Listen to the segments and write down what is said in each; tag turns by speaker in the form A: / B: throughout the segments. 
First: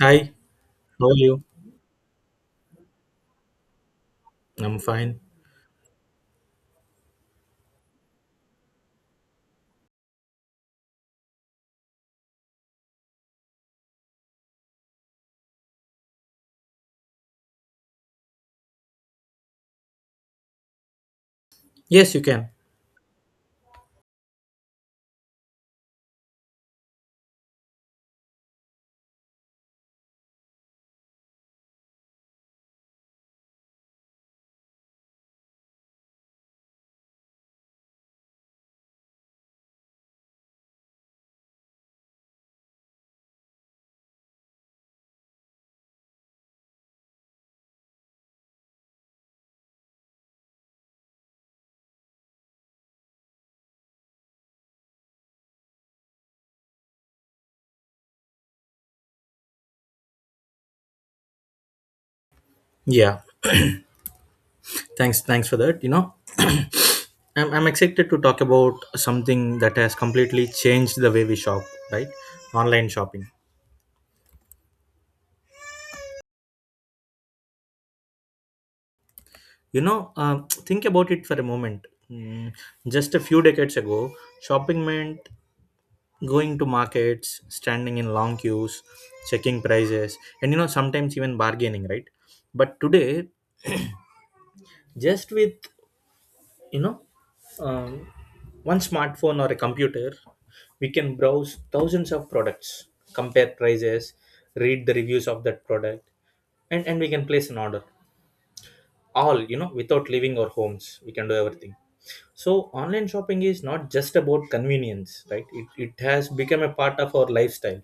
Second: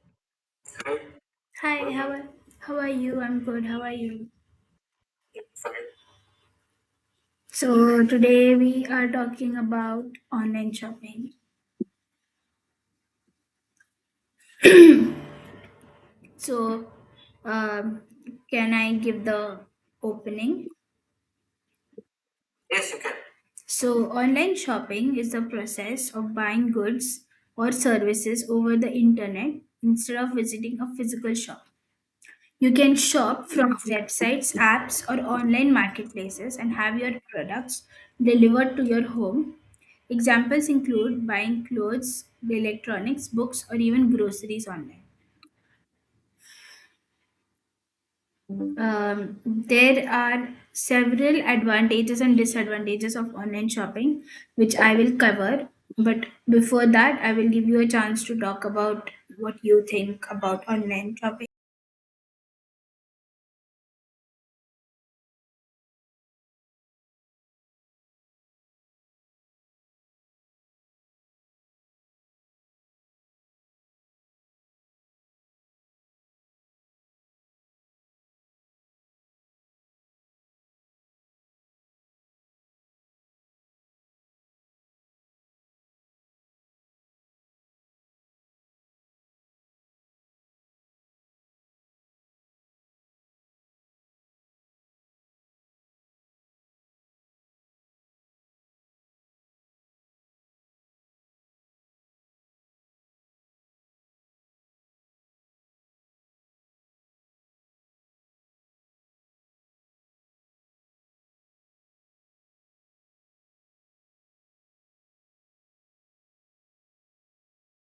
A: Hi, how are you?
B: Hi, how are you? I'm good. How are you?
A: I'm fine.
B: So today we are talking about online shopping. So, um, can I give the opening?
A: Yes, you can.
B: So online shopping is the process of buying goods or services over the internet instead of visiting a physical shop. You can shop from websites, apps, or online marketplaces and have your products delivered to your home. Examples include buying clothes, electronics, books, or even groceries online. There are several advantages and disadvantages of online shopping, which I will cover. But before that, I will give you a chance to talk about what you think about online shopping.
A: Yeah. Thanks for that. I'm excited to talk about something that has completely changed the way we shop, right? Online shopping. Think about it for a moment. Mm, just a few decades ago, shopping meant going to markets, standing in long queues, checking prices, and sometimes even bargaining, right? But today, just with, you know, um, one smartphone or a computer, we can browse thousands of products, compare prices, read the reviews of that product, and we can place an order. All without leaving our homes. We can do everything. So online shopping is not just about convenience, right? It has become a part of our lifestyle.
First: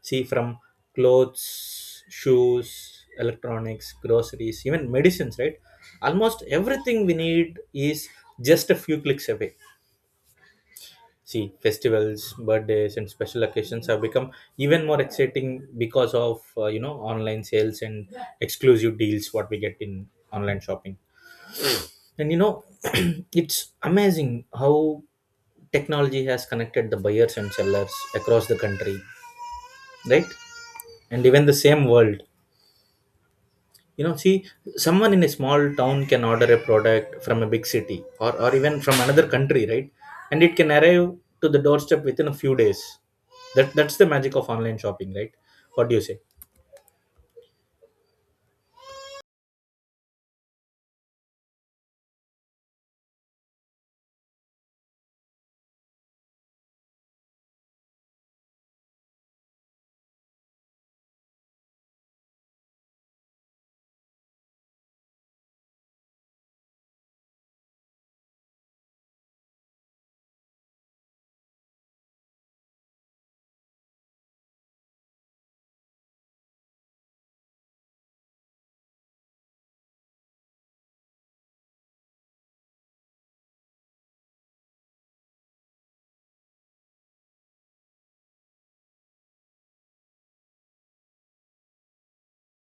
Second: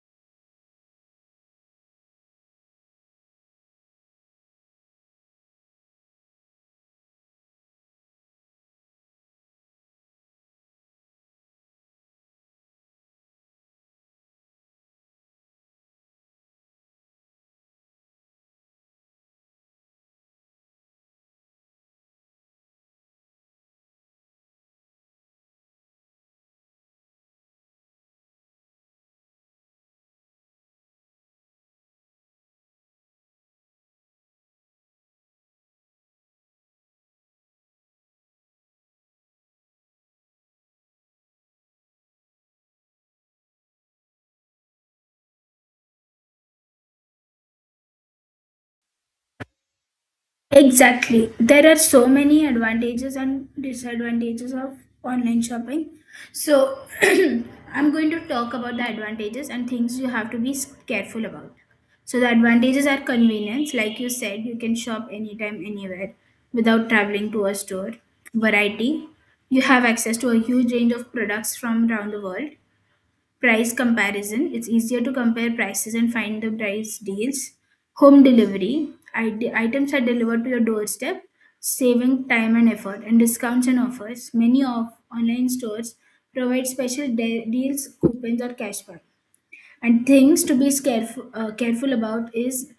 A: See, from clothes, shoes, electronics, groceries, even medicines, right? Almost everything we need is just a few clicks away. See, festivals, birthdays, and special occasions have become even more exciting because of online sales and exclusive deals what we get in online shopping. And you know, it's amazing how technology has connected the buyers and sellers across the country, right? And even the same world. You know, see, someone in a small town can order a product from a big city, or even from another country, right? And it can arrive to the doorstep within a few days. That's the magic of online shopping, right? What do you say?
B: Exactly. There are so many advantages and disadvantages of online shopping. So, I'm going to talk about the advantages and things you have to careful about. So, the advantages are convenience. Like you said, you can shop anytime, anywhere without traveling to a store. Variety. You have access to a huge range of products from around the world. Price comparison: it's easier to compare prices and find the price deals. Home delivery: items are delivered to your doorstep, saving time and effort. And discounts and offers: many of online stores provide deals, coupons, or cashback. And things to be careful, careful about is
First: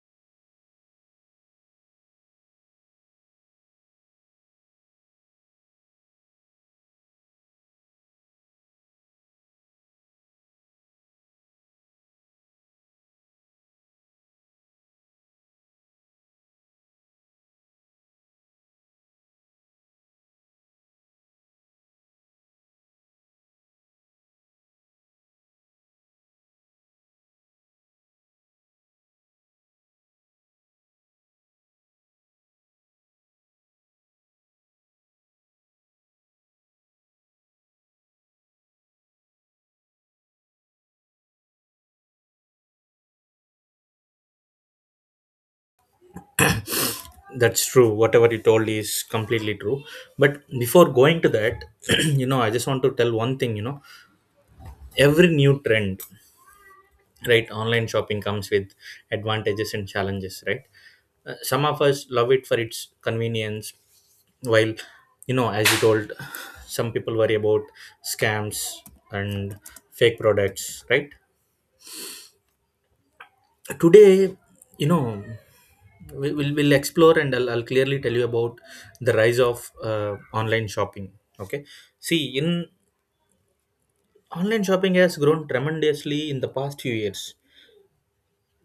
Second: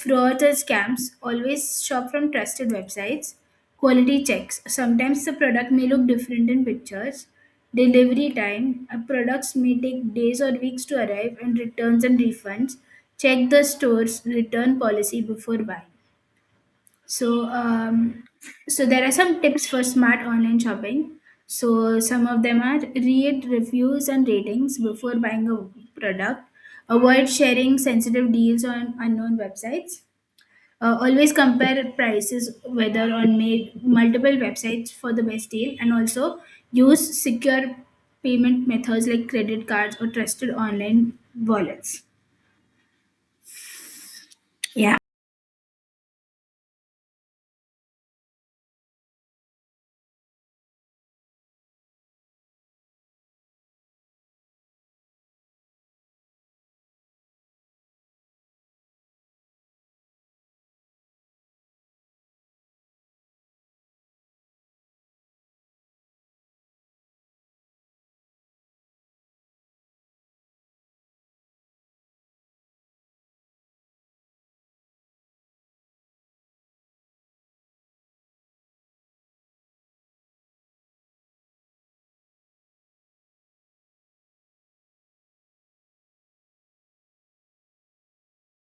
B: fraud and scams. Always shop from trusted websites. Quality checks. Sometimes the product may look different in pictures. Delivery time. Products may take days or weeks to arrive, and returns and refunds. Check the store's return policy before buying. So, so there are some tips for smart online shopping. So, some of them are read reviews and ratings before buying a product. Avoid sharing sensitive deals on unknown websites. Always compare prices whether on multiple websites for the best deal, and also use secure payment methods like credit cards or trusted online wallets. Yeah.
A: That's true, whatever you told is completely true. But before going to that, you know, I just want to tell one thing, you know, every new trend, right, online shopping comes with advantages and challenges, right? Some of us love it for its convenience, while, you know, as you told, some people worry about scams and fake products, right? Today, you know we, we'll explore, and I'll clearly tell you about the rise of uh, online shopping, okay? See, in online shopping has grown tremendously in the past few years.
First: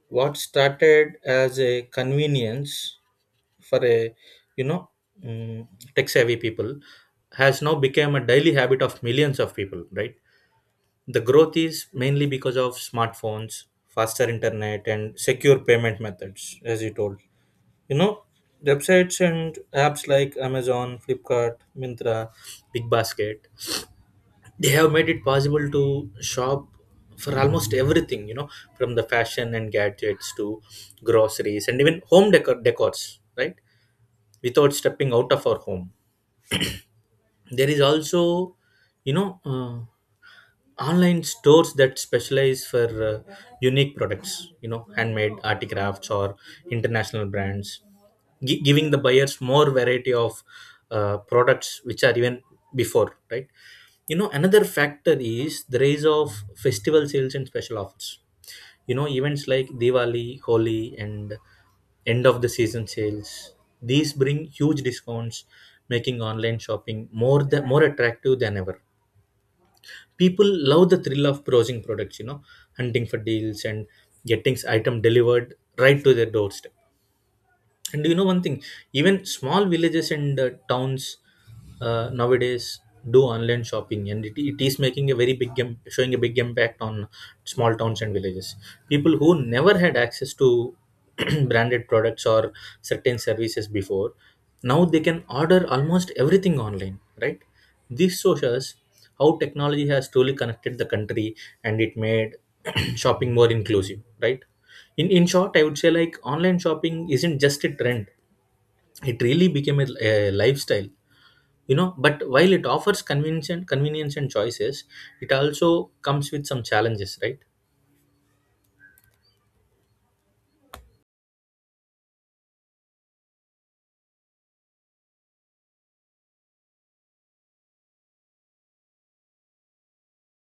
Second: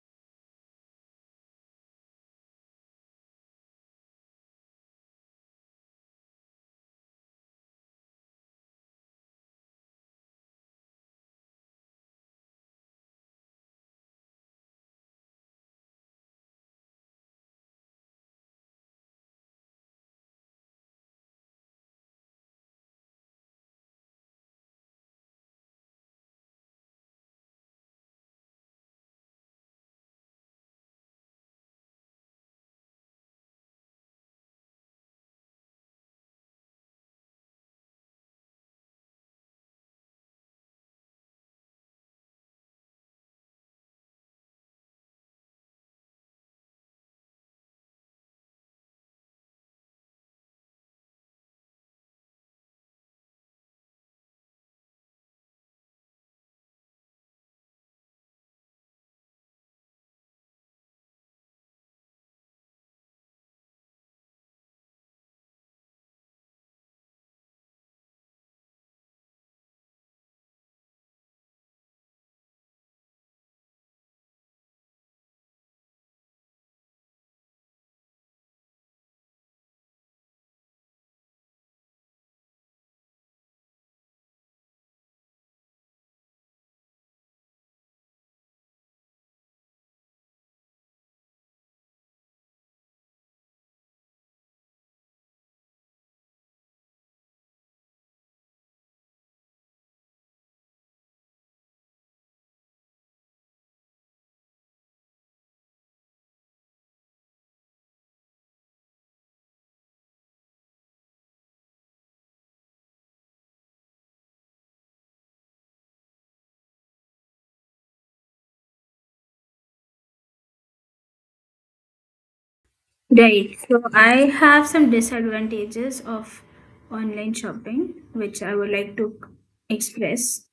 A: What started as a convenience for a, you know, mm, tech savvy people has now become a daily habit of millions of people, right? The growth is mainly because of smartphones, faster internet, and secure payment methods, as you told. You know, websites and apps like Amazon, Flipkart, Mintra, BigBasket, they have made it possible to shop for almost everything, you know, from the fashion and gadgets to groceries and even home decors, right, without stepping out of our home. There is also, you know uh, online stores that specialize for uh, unique products, you know, handmade articrafts or international brands, giving the buyers more variety of products which are even before, right? You know, another factor is the rise of festival sales and special offers. You know, events like Diwali, Holi, and end of the season sales, these bring huge discounts, making online shopping more attractive than ever. People love the thrill of browsing products, you know, hunting for deals and getting item delivered right to their doorstep. And do you know one thing? Even small villages and towns, nowadays, do online shopping, and it is making a very big showing a big impact on small towns and villages. People who never had access to branded products or certain services before, now they can order almost everything online, right? This shows us how technology has truly connected the country and it made shopping more inclusive, right? In short, I would say, like, online shopping isn't just a trend, it really became a lifestyle. You know, but while it offers convenience and convenience and choices, it also comes with some challenges, right?
B: Right. So I have some disadvantages of online shopping, which I would like to express.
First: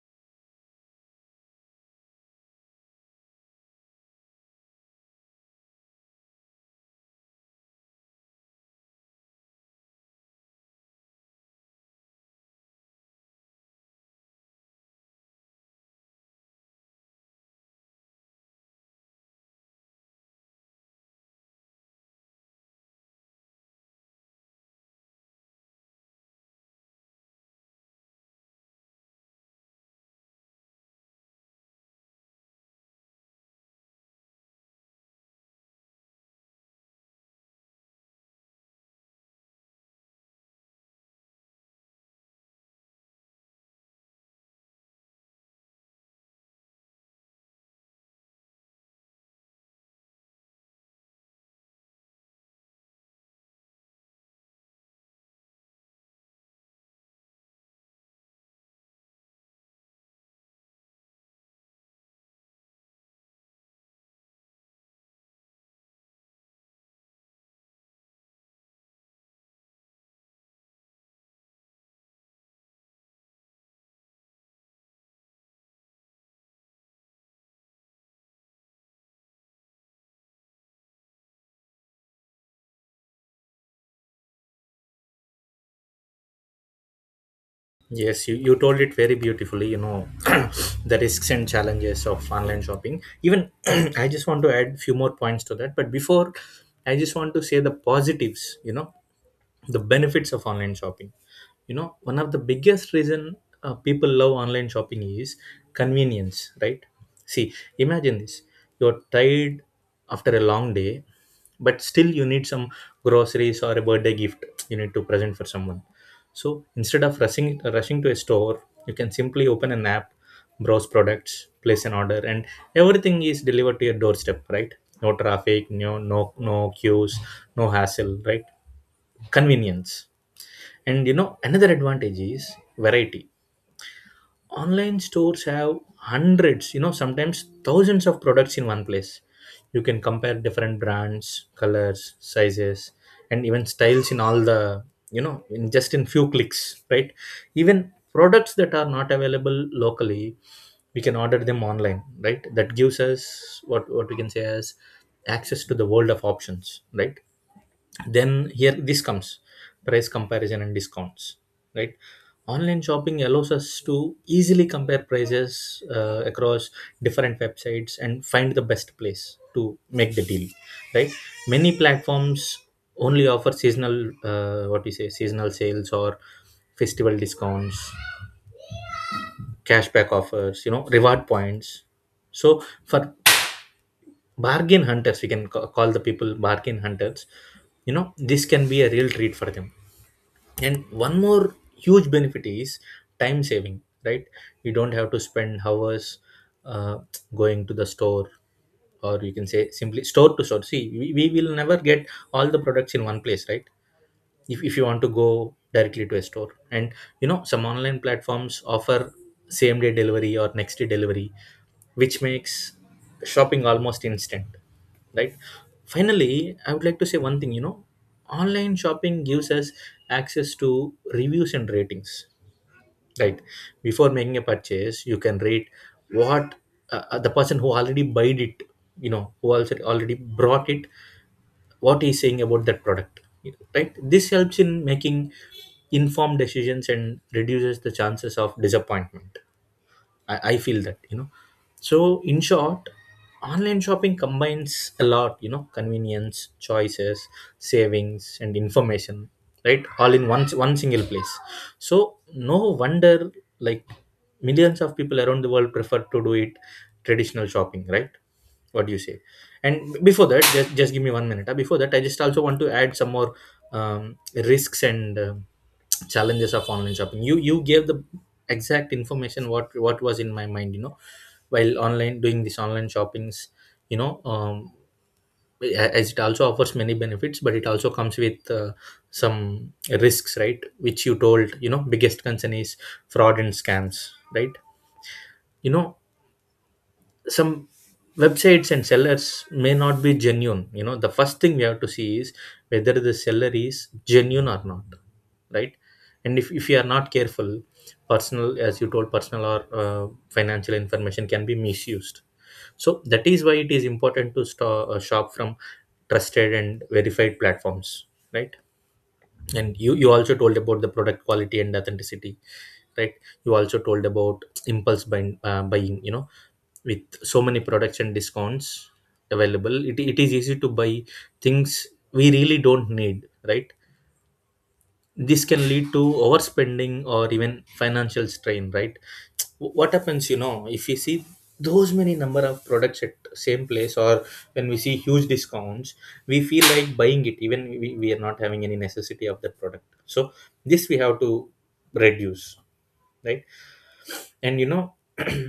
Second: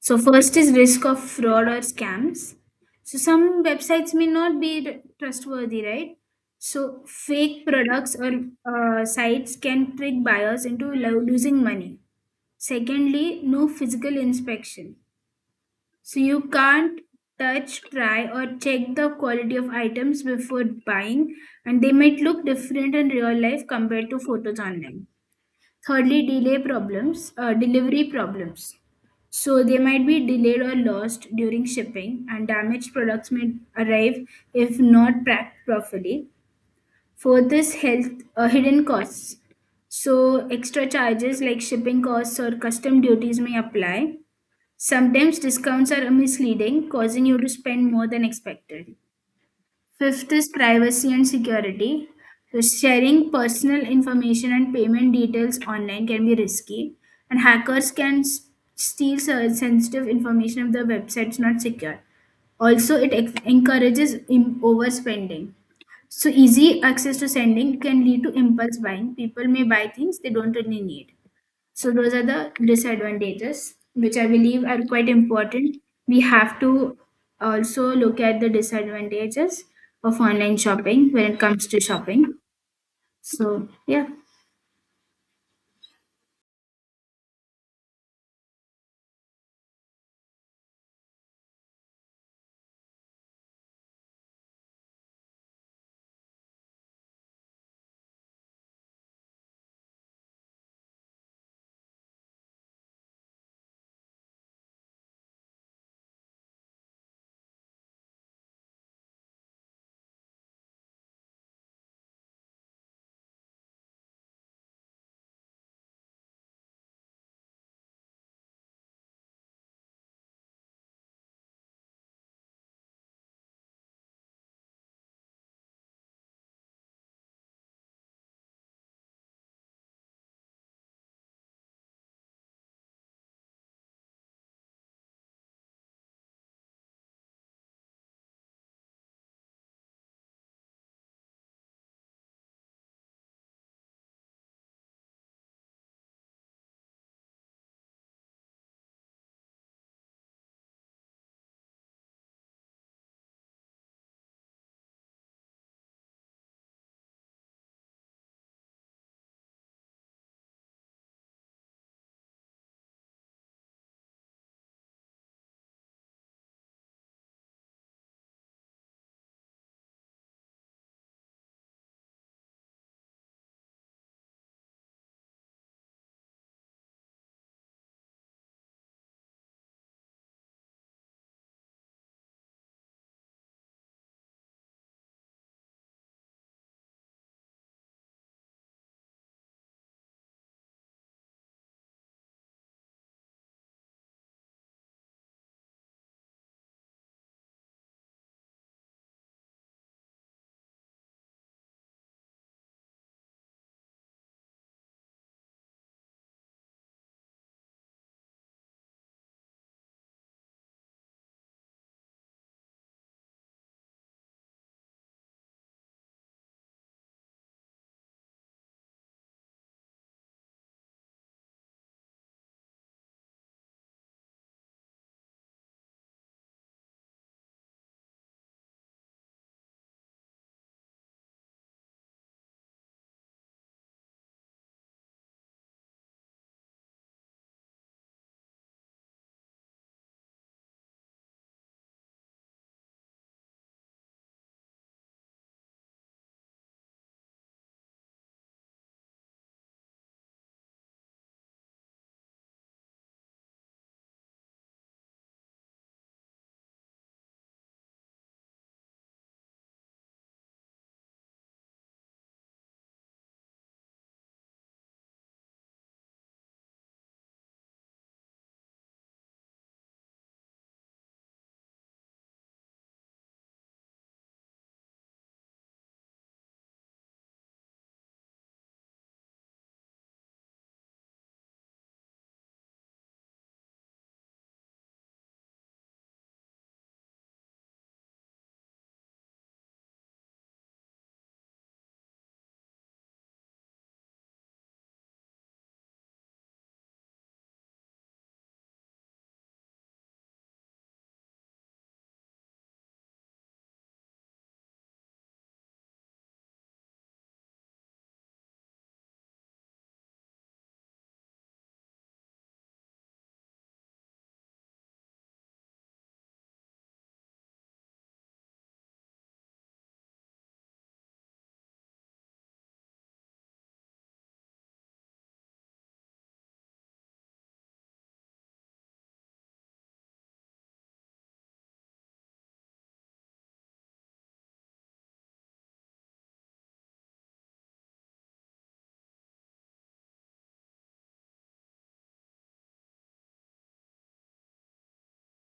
B: So first is risk of fraud or scams. So some websites may not be trustworthy, right? So fake products or sites can trick buyers into losing money. Secondly, no physical inspection. So you can't touch, try, or check the quality of items before buying, and they might look different in real life compared to photos online. Thirdly, delivery problems. So they might be delayed or lost during shipping, and damaged products may arrive if not packed properly. Fourth is health hidden costs. So extra charges like shipping costs or custom duties may apply. Sometimes discounts are misleading, causing you to spend more than expected. Fifth is privacy and security. So sharing personal information and payment details online can be risky, and hackers can steal sensitive information if the website's not secure. Also, encourages overspending. So, easy access to sending can lead to impulse buying. People may buy things they don't really need. So those are the disadvantages, which I believe are quite important. We have to also look at the disadvantages of online shopping when it comes to shopping. So yeah,
A: Yes, you told it very beautifully, you know, the risks and challenges of online shopping. Even I just want to add few more points to that. But before, I just want to say the positives, you know, the benefits of online shopping. You know, one of the biggest reason people love online shopping is convenience, right? See, imagine this. You're tired after a long day, but still you need some groceries or a birthday gift you need to present for someone. So instead of rushing to a store, you can simply open an app, browse products, place an order, and everything is delivered to your doorstep, right? No traffic, no queues, no hassle, right? Convenience. And you know, another advantage is variety. Online stores have hundreds, you know, sometimes thousands of products in one place. You can compare different brands, colors, sizes, and even styles in all the, you know, in just in few clicks, right? Even products that are not available locally, we can order them online, right? That gives us what we can say as access to the world of options, right? Then here this comes price comparison and discounts, right? Online shopping allows us to easily compare prices across different websites and find the best place to make the deal, right? Many platforms only offer seasonal, what we say, seasonal sales or festival discounts, cashback offers, you know, reward points. So for bargain hunters, we can call the people bargain hunters, you know, this can be a real treat for them. And one more huge benefit is time saving, right? You don't have to spend hours uh, going to the store, or you can say simply store to store. See, we will never get all the products in one place, right? If you want to go directly to a store, and you know, some online platforms offer same day delivery or next day delivery, which makes shopping almost instant, right? Finally, I would like to say one thing. You know, online shopping gives us access to reviews and ratings, right? Before making a purchase, you can rate what the person who already bought it, you know, who also already brought it, what he's saying about that product, right? This helps in making informed decisions and reduces the chances of disappointment, I feel that, you know. So in short, online shopping combines a lot, you know, convenience, choices, savings, and information, right, all in one single place. So no wonder, like, millions of people around the world prefer to do it traditional shopping, right? What do you say? And before that, just give me 1 minute. Before that, I just also want to add some more risks and challenges of online shopping. You gave the exact information what was in my mind, you know, while online doing this online shoppings, you know um, as it also offers many benefits, but it also comes with some risks, right, which you told. You know, biggest concern is fraud and scams, right? You know, some websites and sellers may not be genuine. You know, the first thing we have to see is whether the seller is genuine or not, right? And if you are not careful, personal, as you told, personal or financial information can be misused. So that is why it is important to shop from trusted and verified platforms, right? And you also told about the product quality and authenticity, right? You also told about impulse buying, you know, with so many products and discounts available, it is easy to buy things we really don't need, right? This can lead to overspending or even financial strain, right? What happens, you know, if we see those many number of products at same place or when we see huge discounts, we feel like buying it, even we are not having any necessity of that product, so this we have to reduce, right? And you know,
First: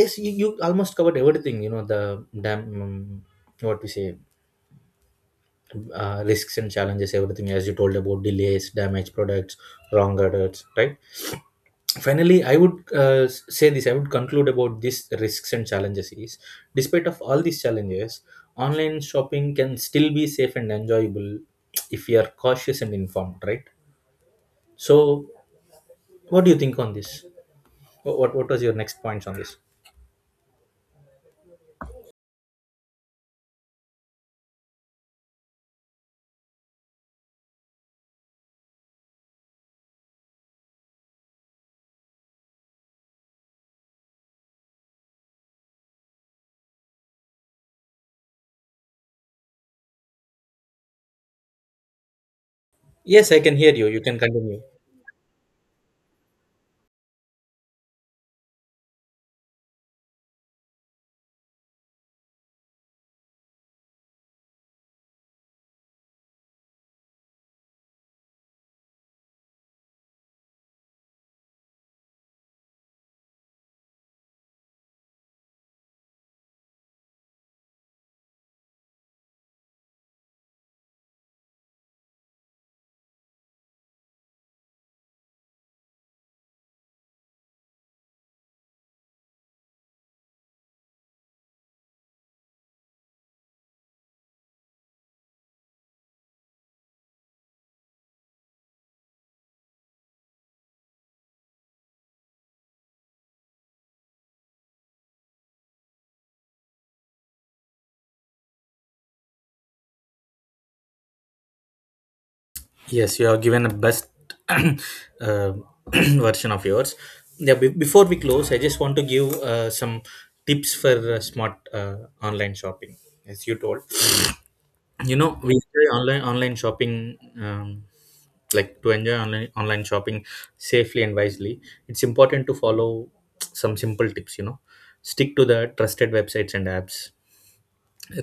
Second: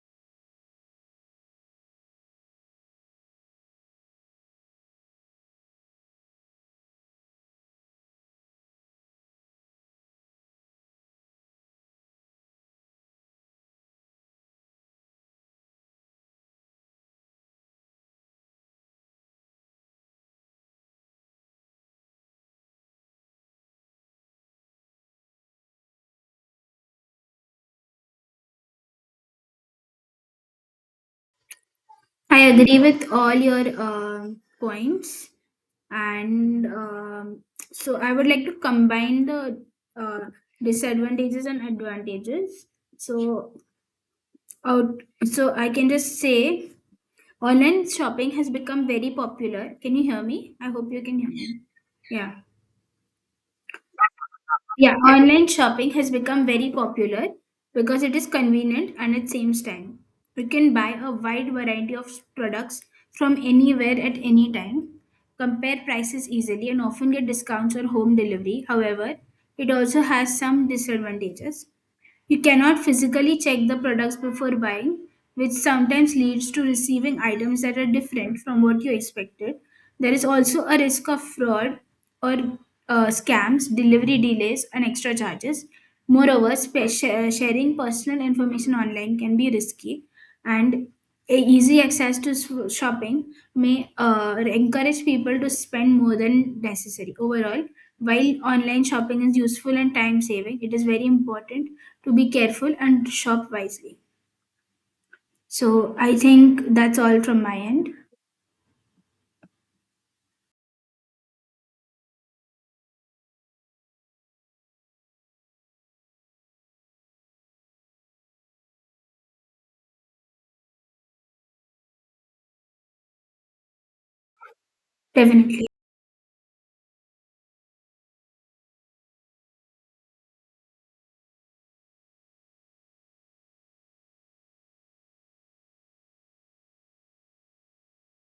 A: yes, you almost covered everything, you know, the damn what we say, risks and challenges, everything, as you told, about delays, damaged products, wrong orders, right? Finally, I would uh, say this, I would conclude about these risks and challenges is despite of all these challenges, online shopping can still be safe and enjoyable if we are cautious and informed, right? So what do you think on this? What was your next points on this?
B: I agree with all your points, and so I would like to combine the uh, disadvantages and advantages. So out, so I can just say, online shopping has become very popular. Can you hear me? I hope you can hear me. Yeah.
A: Yes, I can hear you, you can continue.
B: Yeah. Online shopping has become very popular because it is convenient and it saves time. You can buy a wide variety of products from anywhere at any time, compare prices easily, and often get discounts or home delivery. However, it also has some disadvantages. You cannot physically check the products before buying, which sometimes leads to receiving items that are different from what you expected. There is also a risk of fraud or scams, delivery delays, and extra charges. Moreover, sharing personal information online can be risky, and a easy access to shopping may encourage people to spend more than necessary. Overall, while online shopping is useful and time saving, it is very important to be careful and shop wisely. So I think that's all from my end.
A: Yes, you have given a best uh, version of yours. Yeah, before we close, I just want to give some tips for smart online shopping. As you told, you know, we
B: Definitely.
A: enjoy online shopping, like to enjoy online shopping safely and wisely. It's important to follow some simple tips. You know, stick to the trusted websites and apps,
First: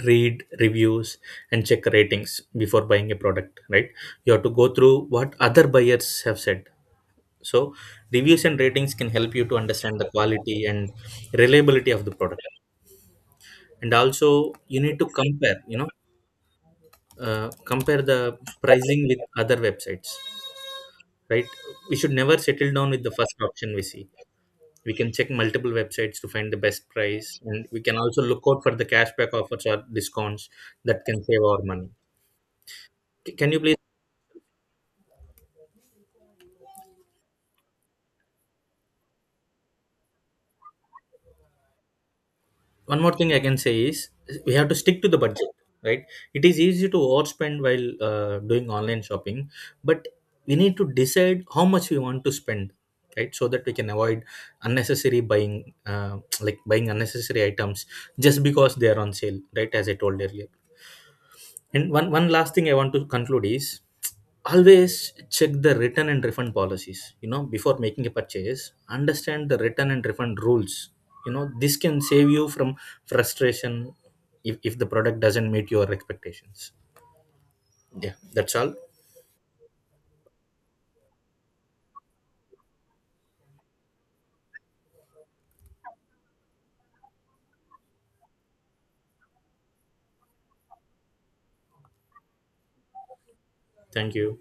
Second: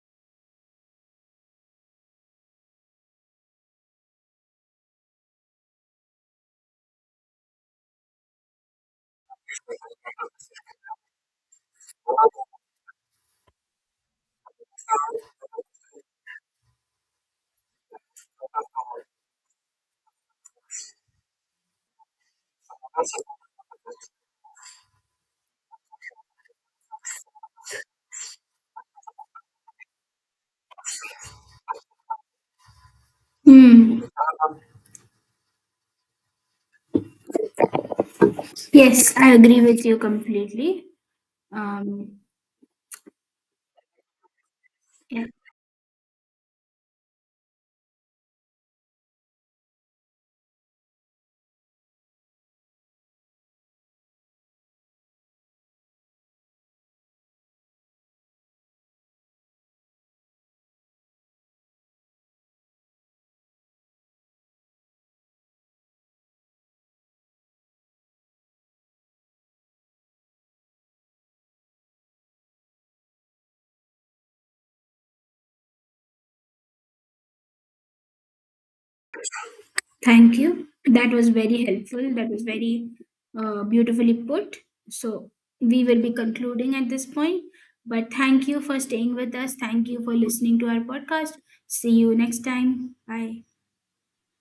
A: read reviews, and check ratings before buying a product, right? You have to go through what other buyers have said. So reviews and ratings can help you to understand the quality and reliability of the product. And also you need to compare, you know, compare the pricing with other websites, right? We should never settle down with the first option we see. We can check multiple websites to find the best price, and we can also look out for the cashback offers or discounts that can save our money. Can you please
B: Hmm. Yes, I agree with you completely. um,
A: one more thing I can say is we have to stick to the
B: yeah.
A: budget, right? It is easy to overspend while doing online shopping, but we need to decide how much we want to spend, right? So that we can avoid like buying unnecessary items just because they are on sale, right? As I told earlier. And one last thing I want to conclude is always check the return and refund policies. You know, before making a purchase, understand the return and refund rules. You know, this can save you from frustration if the product doesn't meet your expectations. Yeah, that's all.
B: Thank you. That was very helpful. That was very beautifully put. So, we will be concluding at this point. But thank you for staying with us. Thank you for listening to our podcast. See you next time. Bye.
A: Thank you.